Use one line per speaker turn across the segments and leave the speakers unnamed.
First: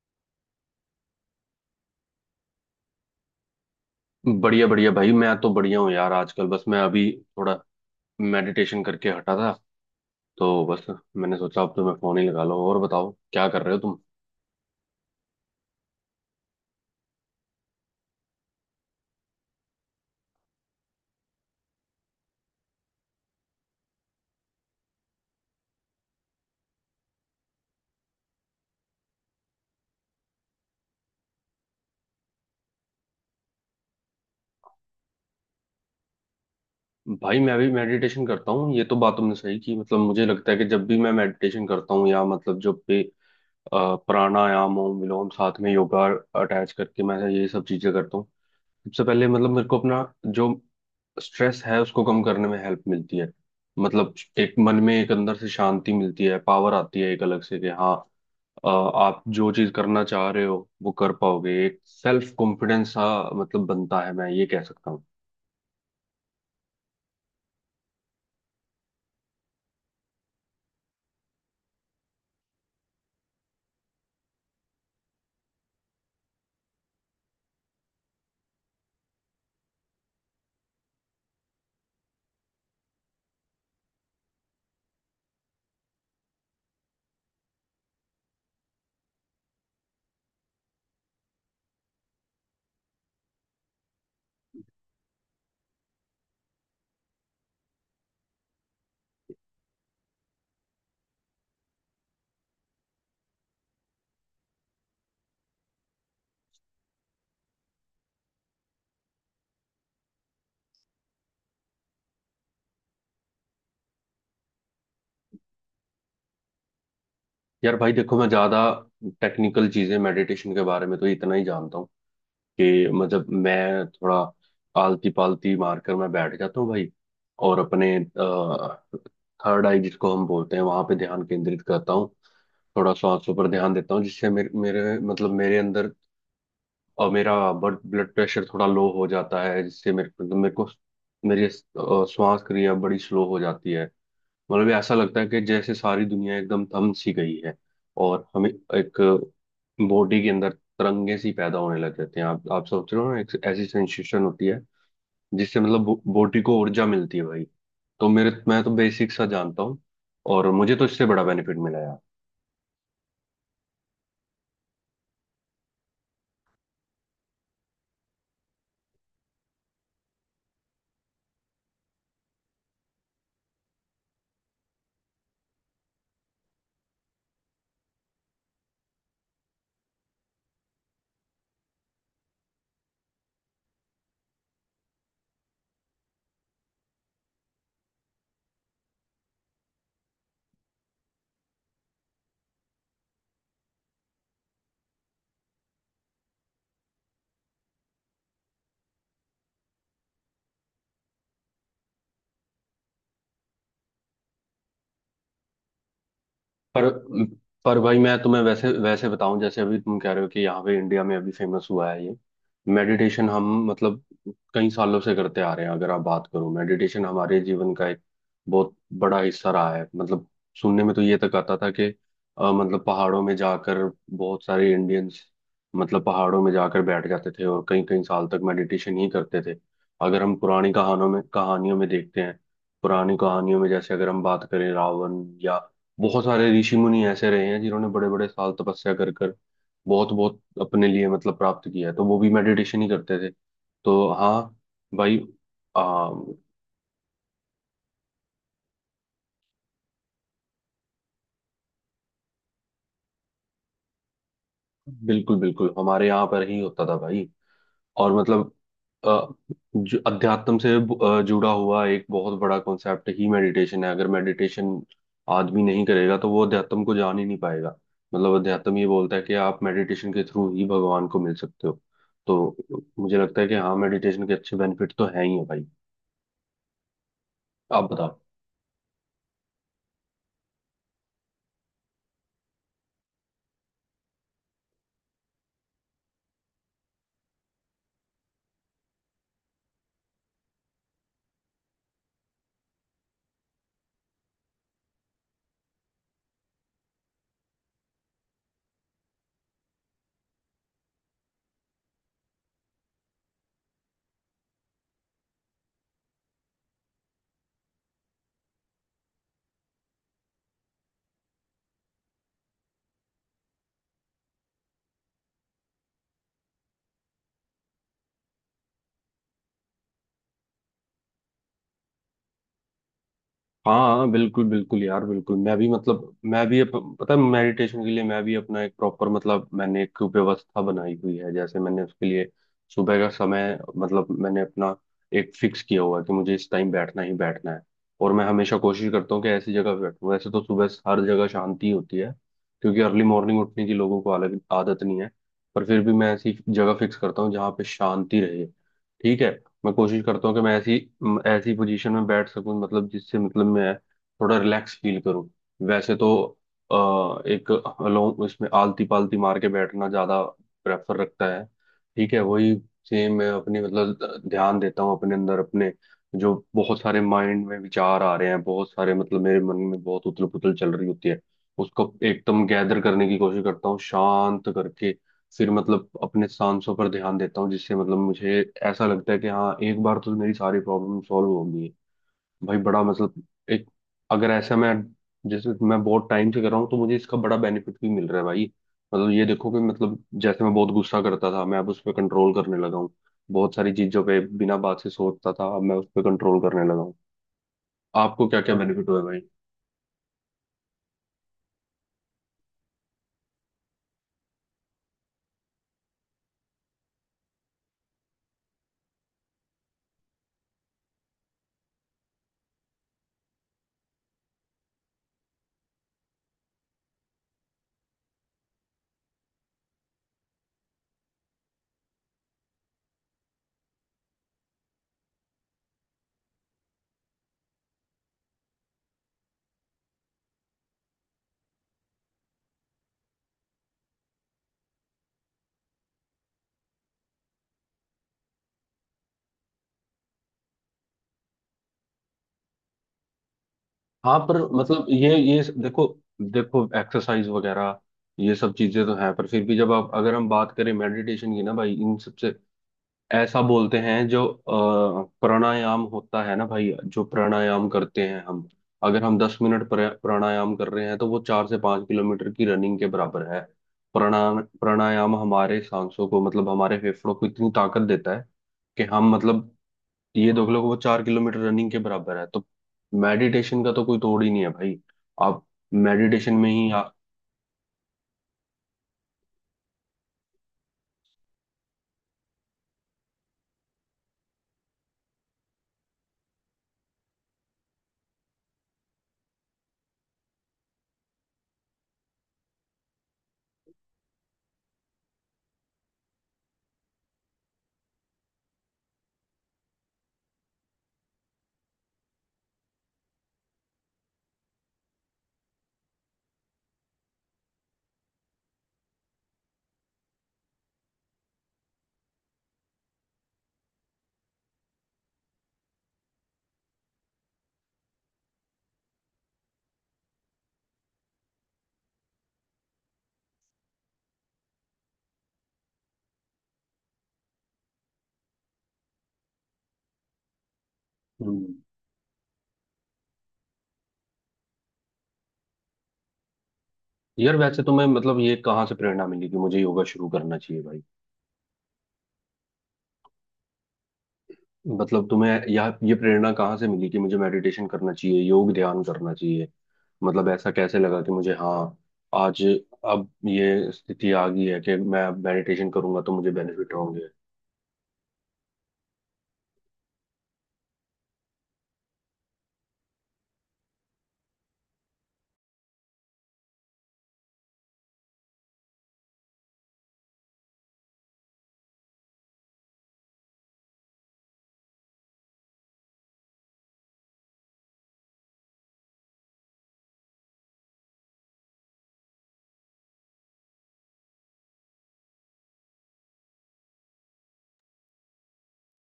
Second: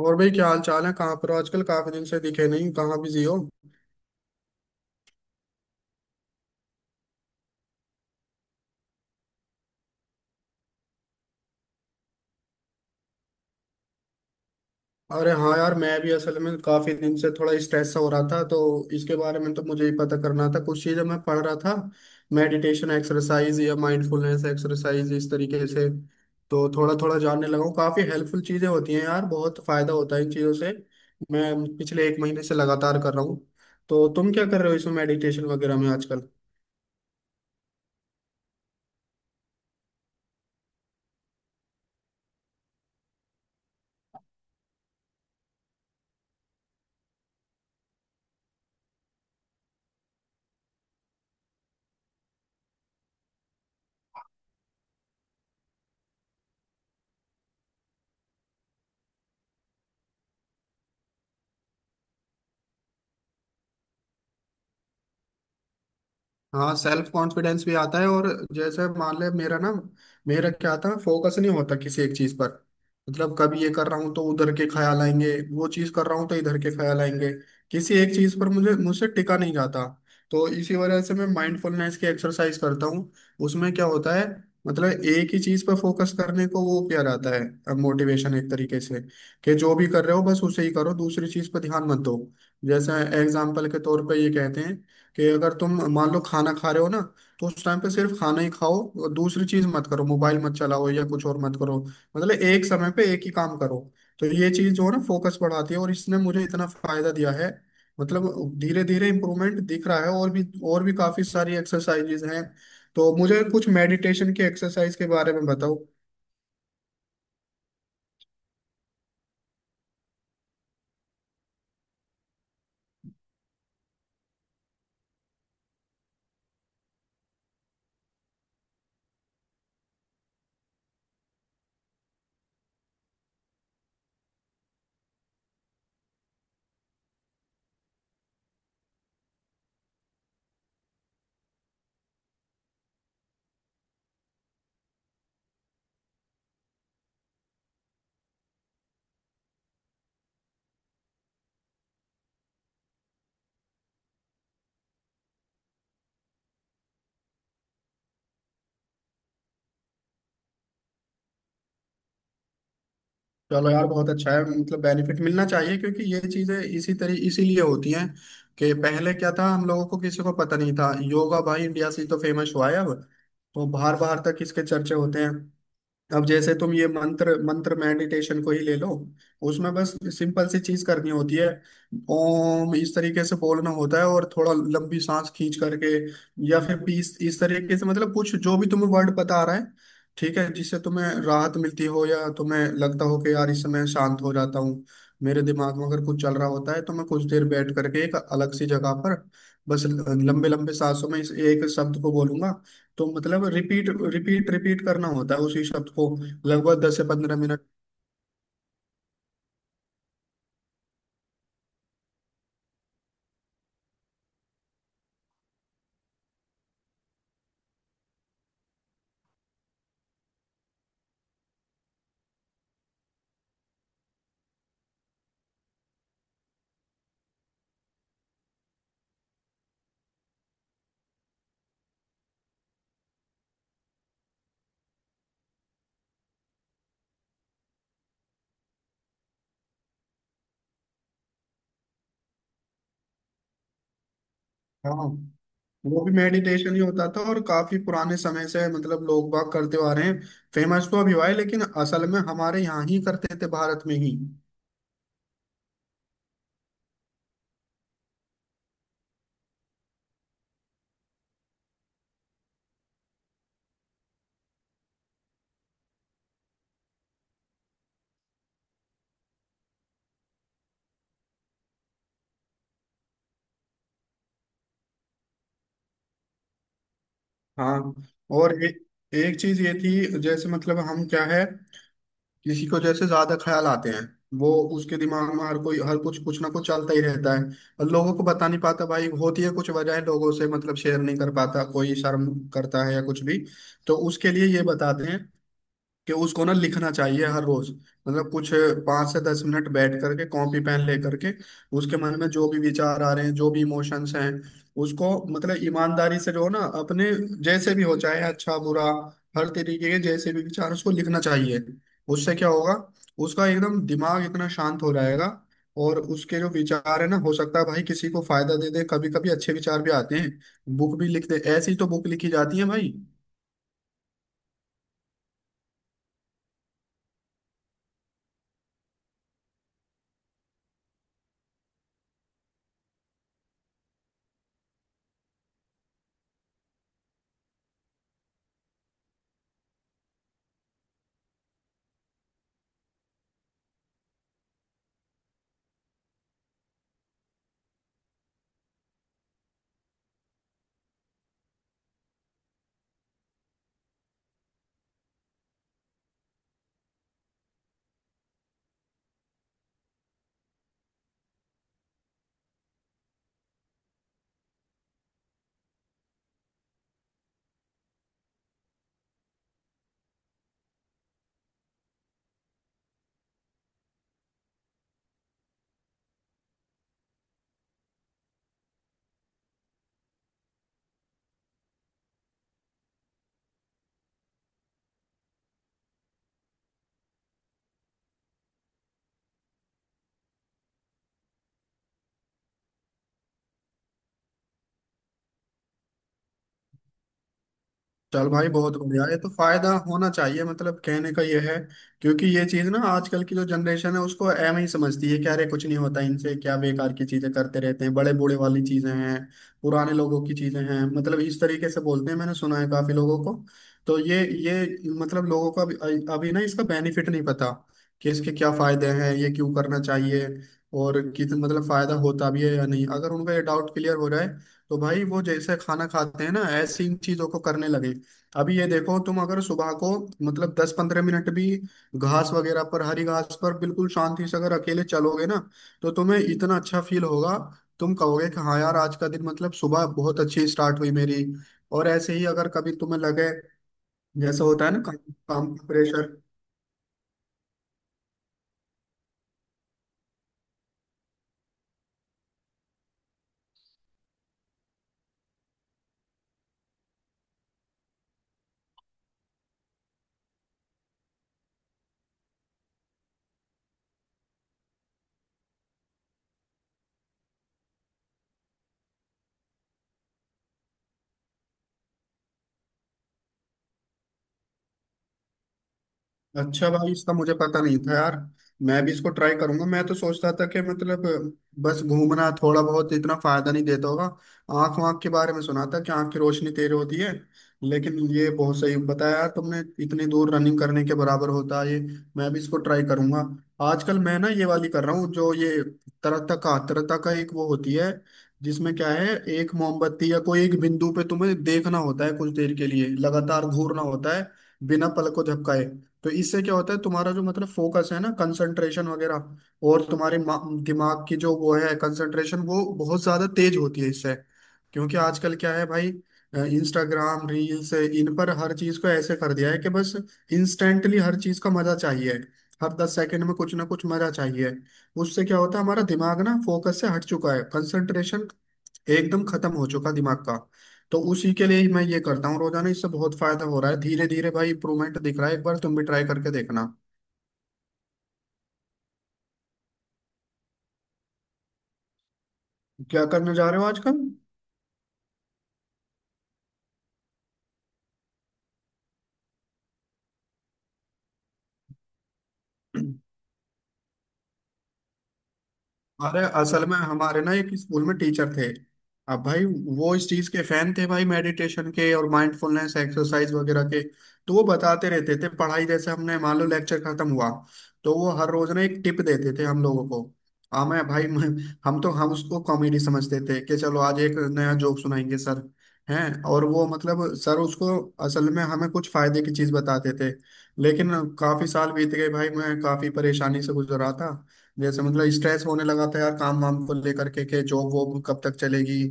और भाई क्या हाल चाल है? कहाँ पर हो आजकल? काफी दिन से दिखे नहीं, कहाँ बिजी हो?
बढ़िया बढ़िया भाई, मैं तो बढ़िया हूँ यार। आजकल बस मैं अभी थोड़ा मेडिटेशन करके हटा था। तो बस मैंने सोचा अब तो मैं फोन ही लगा लो और बताओ क्या कर रहे हो तुम।
अरे हाँ यार, मैं भी असल में काफी दिन से थोड़ा स्ट्रेस हो रहा था, तो इसके बारे में तो मुझे ही पता करना था। कुछ चीजें मैं पढ़ रहा था, मेडिटेशन एक्सरसाइज या माइंडफुलनेस एक्सरसाइज, इस तरीके से। तो थोड़ा थोड़ा जानने लगा हूँ। काफी हेल्पफुल चीजें होती हैं यार, बहुत फायदा होता है इन चीजों से। मैं पिछले एक महीने से लगातार कर रहा हूँ। तो तुम क्या कर रहे हो इसमें मेडिटेशन वगैरह में आजकल?
भाई मैं भी मेडिटेशन करता हूँ, ये तो बात तुमने सही की। मतलब मुझे लगता है कि जब भी मैं मेडिटेशन करता हूँ या मतलब जब भी प्राणायाम हो, विलोम, साथ में योगा अटैच करके मैं ये सब चीजें करता हूँ। सबसे पहले मतलब मेरे को अपना जो स्ट्रेस है उसको कम करने में हेल्प मिलती है। मतलब एक मन में, एक अंदर से शांति मिलती है, पावर आती है एक अलग से कि हाँ, आप जो चीज करना चाह रहे हो वो कर पाओगे। एक सेल्फ कॉन्फिडेंस सा मतलब बनता है, मैं ये कह सकता हूँ।
हाँ, सेल्फ कॉन्फिडेंस भी आता है। और जैसे मान ले, मेरा ना, मेरा क्या था, फोकस नहीं होता किसी एक चीज पर। मतलब कभी ये कर रहा हूँ तो उधर के ख्याल आएंगे, वो चीज कर रहा हूँ तो इधर के ख्याल आएंगे। किसी एक चीज पर मुझे मुझसे टिका नहीं जाता। तो इसी वजह से मैं माइंडफुलनेस की एक्सरसाइज करता हूँ। उसमें क्या होता है, मतलब एक ही चीज पर फोकस करने को वो किया जाता है, मोटिवेशन एक तरीके से कि जो भी कर रहे हो बस उसे ही करो, दूसरी चीज पर ध्यान मत दो। जैसे एग्जाम्पल के तौर पर ये कहते हैं कि अगर तुम मान लो खाना खा रहे हो ना, तो उस टाइम पे सिर्फ खाना ही खाओ और दूसरी चीज मत करो। मोबाइल मत चलाओ या कुछ और मत करो, मतलब एक समय पे एक ही काम करो। तो ये चीज जो है ना, फोकस बढ़ाती है, और इसने मुझे इतना फायदा दिया है। मतलब धीरे धीरे इम्प्रूवमेंट दिख रहा है, और भी, और भी काफी सारी एक्सरसाइजेज हैं। तो मुझे कुछ मेडिटेशन की एक्सरसाइज के बारे में बताओ।
यार भाई देखो, मैं ज्यादा टेक्निकल चीजें मेडिटेशन के बारे में तो इतना ही जानता हूँ कि मतलब मैं थोड़ा आलती पालती मारकर मैं बैठ जाता हूँ भाई, और अपने थर्ड आई जिसको हम बोलते हैं वहां पे ध्यान केंद्रित करता हूँ। थोड़ा सांसों पर ध्यान देता हूँ जिससे मेरे मेरे मतलब मेरे अंदर और मेरा ब्लड ब्लड प्रेशर थोड़ा लो हो जाता है, जिससे मेरे को मेरी श्वास क्रिया बड़ी स्लो हो जाती है। मतलब ये ऐसा लगता है कि जैसे सारी दुनिया एकदम थम सी गई है, और हमें एक बॉडी के अंदर तरंगे सी पैदा होने लग जाते हैं। आप सोच रहे हो ना, एक ऐसी सेंसेशन होती है जिससे मतलब बॉडी को ऊर्जा मिलती है भाई। तो मेरे, मैं तो बेसिक सा जानता हूँ, और मुझे तो इससे बड़ा बेनिफिट मिला।
चलो यार, बहुत अच्छा है। मतलब बेनिफिट मिलना चाहिए, क्योंकि ये चीजें इसी तरह इसीलिए होती हैं। कि पहले क्या था, हम लोगों को किसी को पता नहीं था। योगा भाई इंडिया से ही तो फेमस हुआ है। अब तो बाहर बाहर तक इसके चर्चे होते हैं। अब जैसे तुम ये मंत्र मंत्र मेडिटेशन को ही ले लो। उसमें बस सिंपल सी चीज करनी होती है। ओम इस तरीके से बोलना होता है और थोड़ा लंबी सांस खींच करके, या फिर बीस इस तरीके से, मतलब कुछ जो भी तुम्हें वर्ड बता रहा है, ठीक है, जिससे तुम्हें राहत मिलती हो या तुम्हें लगता हो कि यार इस समय शांत हो जाता हूँ। मेरे दिमाग में अगर कुछ चल रहा होता है, तो मैं कुछ देर बैठ करके एक अलग सी जगह पर बस लंबे लंबे सांसों में इस एक शब्द को बोलूंगा। तो मतलब रिपीट रिपीट रिपीट करना होता है उसी शब्द को, लगभग
पर
10 से 15 मिनट।
पर भाई मैं तुम्हें वैसे वैसे बताऊं, जैसे अभी तुम कह रहे हो कि यहाँ पे इंडिया में अभी फेमस हुआ है ये मेडिटेशन। हम मतलब कई सालों से करते आ रहे हैं। अगर आप बात करो, मेडिटेशन हमारे जीवन का एक बहुत बड़ा हिस्सा रहा है। मतलब सुनने में तो ये तक आता था कि मतलब पहाड़ों में जाकर बहुत सारे इंडियंस मतलब पहाड़ों में जाकर बैठ जाते थे और कई कई साल तक मेडिटेशन ही करते थे। अगर हम पुरानी कहानों में कहानियों में देखते हैं, पुरानी कहानियों में जैसे अगर हम बात करें रावण या बहुत सारे ऋषि मुनि ऐसे रहे हैं जिन्होंने बड़े बड़े साल तपस्या कर कर बहुत बहुत अपने लिए मतलब प्राप्त किया है, तो वो भी मेडिटेशन ही करते थे। तो हाँ
हाँ,
भाई।
वो
आ,
भी मेडिटेशन ही होता था, और काफी पुराने समय से मतलब लोग बाग करते आ रहे हैं। फेमस तो अभी हुआ है, लेकिन असल में हमारे यहाँ ही करते थे, भारत में ही।
बिल्कुल बिल्कुल हमारे यहाँ पर ही होता था भाई। और मतलब अ, जो अध्यात्म से जुड़ा हुआ एक बहुत बड़ा कॉन्सेप्ट ही मेडिटेशन है। अगर मेडिटेशन आदमी नहीं करेगा तो वो अध्यात्म को जान ही नहीं पाएगा। मतलब अध्यात्म ये बोलता है कि आप मेडिटेशन के थ्रू ही भगवान को मिल सकते हो। तो मुझे लगता है कि हाँ, मेडिटेशन के अच्छे बेनिफिट तो हैं ही है भाई। आप
हाँ।
बताओ।
और एक चीज ये थी, जैसे मतलब हम क्या है, किसी को जैसे ज्यादा ख्याल आते हैं, वो, उसके दिमाग में हर कोई हर कुछ कुछ ना कुछ चलता ही रहता है, और लोगों को बता नहीं पाता भाई। होती है कुछ वजह, लोगों से मतलब शेयर नहीं कर पाता, कोई शर्म करता है या कुछ भी। तो उसके लिए ये बताते हैं कि उसको ना लिखना चाहिए हर रोज। मतलब कुछ 5 से 10 मिनट बैठ करके, कॉपी पेन ले करके, उसके मन में जो भी विचार आ रहे हैं, जो भी इमोशंस हैं, उसको मतलब ईमानदारी से जो है ना अपने, जैसे भी हो चाहे अच्छा बुरा, हर तरीके के जैसे भी विचार, उसको लिखना चाहिए। उससे क्या होगा, उसका एकदम दिमाग इतना शांत हो जाएगा। और उसके जो विचार है ना, हो सकता है भाई किसी को फायदा दे दे। कभी कभी अच्छे विचार भी आते हैं, बुक भी लिख दे, ऐसी तो बुक लिखी जाती है भाई।
हाँ हाँ बिल्कुल बिल्कुल यार, बिल्कुल। मैं भी मतलब मैं भी पता है मेडिटेशन के लिए मैं भी अपना एक प्रॉपर मतलब मैंने एक व्यवस्था बनाई हुई है। जैसे मैंने उसके लिए सुबह का समय मतलब मैंने अपना एक फिक्स किया हुआ है कि मुझे इस टाइम बैठना ही बैठना है। और मैं हमेशा कोशिश करता हूँ कि ऐसी जगह पे बैठूँ। वैसे तो सुबह हर जगह शांति होती है, क्योंकि अर्ली मॉर्निंग उठने की लोगों को अलग आदत नहीं है। पर फिर भी मैं ऐसी जगह फिक्स करता हूँ जहाँ पे शांति रहे। ठीक है, मैं कोशिश करता हूँ कि मैं ऐसी ऐसी पोजीशन में बैठ सकूं मतलब, जिससे मतलब मैं थोड़ा रिलैक्स फील करूँ। वैसे तो एक अलोंग इसमें आलती पालती मार के बैठना ज़्यादा प्रेफर रखता है। ठीक है, वही सेम मैं अपनी मतलब ध्यान देता हूँ अपने अंदर। अपने जो बहुत सारे माइंड में विचार आ रहे हैं, बहुत सारे मतलब मेरे मन में बहुत उथल पुथल चल रही होती है, उसको एकदम गैदर करने की कोशिश करता हूँ शांत करके। फिर मतलब अपने सांसों पर ध्यान देता हूँ, जिससे मतलब मुझे ऐसा लगता है कि हाँ, एक बार तो मेरी सारी प्रॉब्लम सॉल्व होगी भाई। बड़ा मतलब एक, अगर ऐसा मैं, जैसे मैं बहुत टाइम से कर रहा हूँ तो मुझे इसका बड़ा बेनिफिट भी मिल रहा है भाई। मतलब ये देखो कि मतलब जैसे मैं बहुत गुस्सा करता था, मैं अब उस पर कंट्रोल करने लगा हूँ। बहुत सारी चीजों पे बिना बात से सोचता था, अब मैं उस पर कंट्रोल करने लगा हूँ। आपको
चल
क्या
भाई,
क्या
बहुत
बेनिफिट हुआ है
बढ़िया। ये
भाई?
तो फायदा होना चाहिए, मतलब कहने का ये है। क्योंकि ये चीज ना, आजकल की जो जनरेशन है उसको एम ही समझती है क्या। अरे कुछ नहीं होता इनसे, क्या बेकार की चीजें करते रहते हैं, बड़े बूढ़े वाली चीजें हैं, पुराने लोगों की चीजें हैं, मतलब इस तरीके से बोलते हैं। मैंने सुना है काफी लोगों को। तो ये मतलब लोगों को अभी ना इसका बेनिफिट नहीं पता, कि इसके क्या फायदे हैं, ये क्यों करना चाहिए, और कितना मतलब फायदा होता भी है या नहीं। अगर उनका ये डाउट क्लियर हो जाए, तो भाई वो जैसे खाना खाते हैं ना, ऐसी इन चीजों को करने लगे। अभी ये देखो, तुम अगर सुबह को मतलब 10 15 मिनट भी घास वगैरह पर, हरी घास पर बिल्कुल शांति से अगर अकेले चलोगे ना, तो तुम्हें इतना अच्छा फील होगा। तुम कहोगे कि हाँ यार, आज का दिन मतलब सुबह बहुत अच्छी स्टार्ट हुई मेरी। और ऐसे ही अगर कभी तुम्हें लगे,
हाँ पर
जैसे होता है ना,
मतलब
काम,
ये
काम का
देखो,
प्रेशर।
देखो एक्सरसाइज वगैरह ये सब चीजें तो हैं, पर फिर भी जब आप, अगर हम बात करें मेडिटेशन की ना भाई, इन सबसे ऐसा बोलते हैं। जो प्राणायाम होता है ना भाई, जो प्राणायाम करते हैं हम, अगर हम दस मिनट प्राणायाम कर रहे हैं तो वो चार से पांच किलोमीटर की रनिंग के बराबर है। प्राणायाम प्राणायाम हमारे सांसों को मतलब हमारे फेफड़ों को इतनी ताकत देता है कि हम मतलब, ये देख लो कि वो चार किलोमीटर रनिंग के बराबर है। तो मेडिटेशन का तो कोई तोड़ ही नहीं है भाई। आप मेडिटेशन में
अच्छा
ही आ...
भाई, इसका मुझे पता नहीं था यार। मैं भी इसको ट्राई करूंगा। मैं तो सोचता था कि मतलब बस घूमना थोड़ा बहुत, इतना फायदा नहीं देता होगा। आंख वाँख के बारे में सुना था कि आंख की रोशनी तेज होती है, लेकिन ये बहुत सही बताया यार तुमने, इतनी दूर रनिंग करने के बराबर होता है ये। मैं भी इसको ट्राई करूंगा। आजकल मैं ना ये वाली कर रहा हूँ, जो ये तरता का एक वो होती है, जिसमें क्या है, एक मोमबत्ती या कोई एक बिंदु पे तुम्हें देखना होता है कुछ देर के लिए, लगातार घूरना होता है बिना पलक को झपकाए। तो इससे क्या होता है, तुम्हारा जो मतलब फोकस है ना, कंसंट्रेशन वगैरह, और तुम्हारे दिमाग की जो वो है कंसंट्रेशन, वो बहुत ज्यादा तेज होती है इससे। क्योंकि आजकल क्या है भाई, इंस्टाग्राम रील्स इन पर हर चीज को ऐसे कर दिया है कि बस इंस्टेंटली हर चीज का मजा चाहिए, हर 10 सेकंड में कुछ ना कुछ मजा चाहिए। उससे क्या होता है, हमारा दिमाग ना फोकस से हट चुका है, कंसंट्रेशन एकदम खत्म हो चुका दिमाग का। तो उसी के लिए
हम्म।
ही मैं ये करता हूँ रोजाना। इससे बहुत फायदा हो रहा है, धीरे धीरे भाई इंप्रूवमेंट दिख रहा है, एक बार तुम भी ट्राई करके देखना।
यार वैसे तुम्हें मतलब ये कहाँ से प्रेरणा मिली कि मुझे योगा शुरू करना चाहिए भाई?
क्या करने जा रहे हो आजकल?
मतलब तुम्हें या ये प्रेरणा कहाँ से मिली कि मुझे मेडिटेशन करना चाहिए, योग ध्यान करना चाहिए? मतलब ऐसा कैसे लगा कि मुझे हाँ, आज अब ये स्थिति आ गई है कि मैं मेडिटेशन करूंगा तो
अरे
मुझे
असल
बेनिफिट
में,
होंगे?
हमारे ना एक स्कूल में टीचर थे, अब भाई, वो इस चीज के फैन थे भाई, मेडिटेशन के और माइंडफुलनेस एक्सरसाइज वगैरह के। तो वो बताते रहते थे पढ़ाई, जैसे हमने मान लो लेक्चर खत्म हुआ, तो वो हर रोज ना एक टिप देते थे हम लोगों को। हाँ मैं भाई हम उसको कॉमेडी समझते थे, कि चलो आज एक नया जोक सुनाएंगे सर हैं। और वो मतलब सर उसको असल में हमें कुछ फायदे की चीज बताते थे। लेकिन काफी साल बीत गए भाई, मैं काफी परेशानी से गुजर रहा था। जैसे मतलब स्ट्रेस होने लगा था यार, काम वाम को लेकर के जॉब वॉब कब तक चलेगी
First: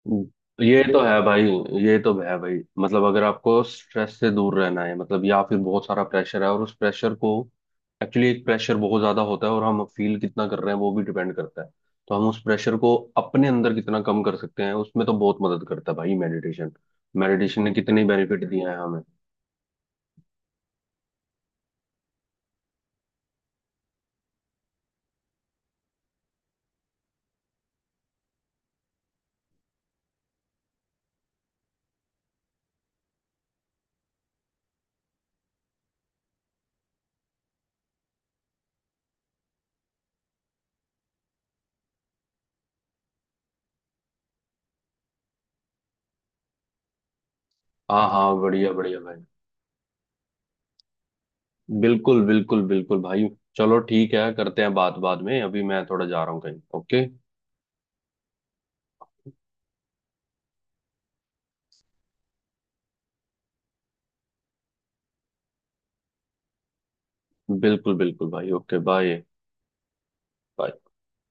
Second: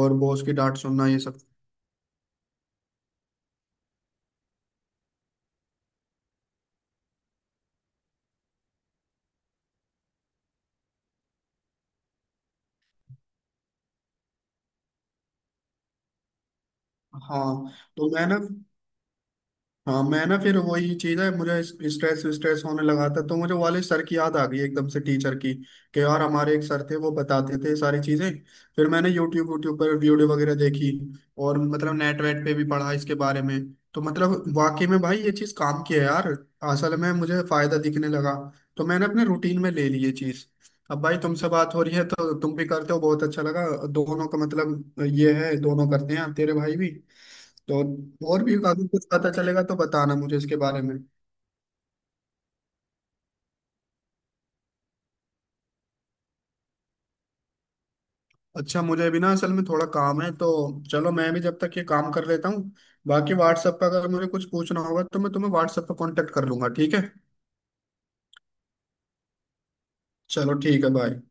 और बॉस की डांट
ये तो
सुनना, ये
है
सब।
भाई। ये तो है भाई, मतलब अगर आपको स्ट्रेस से दूर रहना है मतलब, या फिर बहुत सारा प्रेशर है और उस प्रेशर को एक्चुअली, एक प्रेशर बहुत ज्यादा होता है और हम फील कितना कर रहे हैं वो भी डिपेंड करता है। तो हम उस प्रेशर को अपने अंदर कितना कम कर सकते हैं, उसमें तो बहुत मदद करता है भाई मेडिटेशन। मेडिटेशन ने
हाँ,
कितने
तो मैं ना,
बेनिफिट दिए हैं हमें।
हाँ मैं ना, फिर वही चीज है, मुझे स्ट्रेस स्ट्रेस होने लगा था, तो मुझे वाले सर की याद आ गई एकदम से, टीचर की। कि यार हमारे एक सर थे, वो बताते थे सारी चीजें। फिर मैंने यूट्यूब यूट्यूब पर वीडियो वगैरह देखी, और मतलब नेट वेट पे भी पढ़ा इसके बारे में। तो मतलब वाकई में भाई, ये चीज काम की है यार। असल में मुझे फायदा दिखने लगा, तो मैंने अपने रूटीन में ले ली ये चीज। अब भाई तुमसे बात हो रही है तो तुम भी करते हो, बहुत अच्छा लगा। दोनों का मतलब ये है, दोनों करते हैं तेरे भाई भी।
हाँ
तो
हाँ
और भी
बढ़िया
काफी
बढ़िया
कुछ
भाई।
पता चलेगा तो बताना मुझे इसके बारे में।
बिल्कुल बिल्कुल बिल्कुल भाई। चलो ठीक है, करते हैं बात बाद में, अभी मैं थोड़ा जा रहा हूँ कहीं। ओके।
अच्छा, मुझे भी ना असल में थोड़ा काम है, तो चलो मैं भी जब तक ये काम कर लेता हूँ। बाकी व्हाट्सएप पर अगर मुझे कुछ पूछना होगा, तो मैं तुम्हें व्हाट्सएप पर कांटेक्ट कर लूंगा, ठीक है?
बिल्कुल बिल्कुल भाई, ओके बाय।
चलो
बाय।
ठीक है, बाय।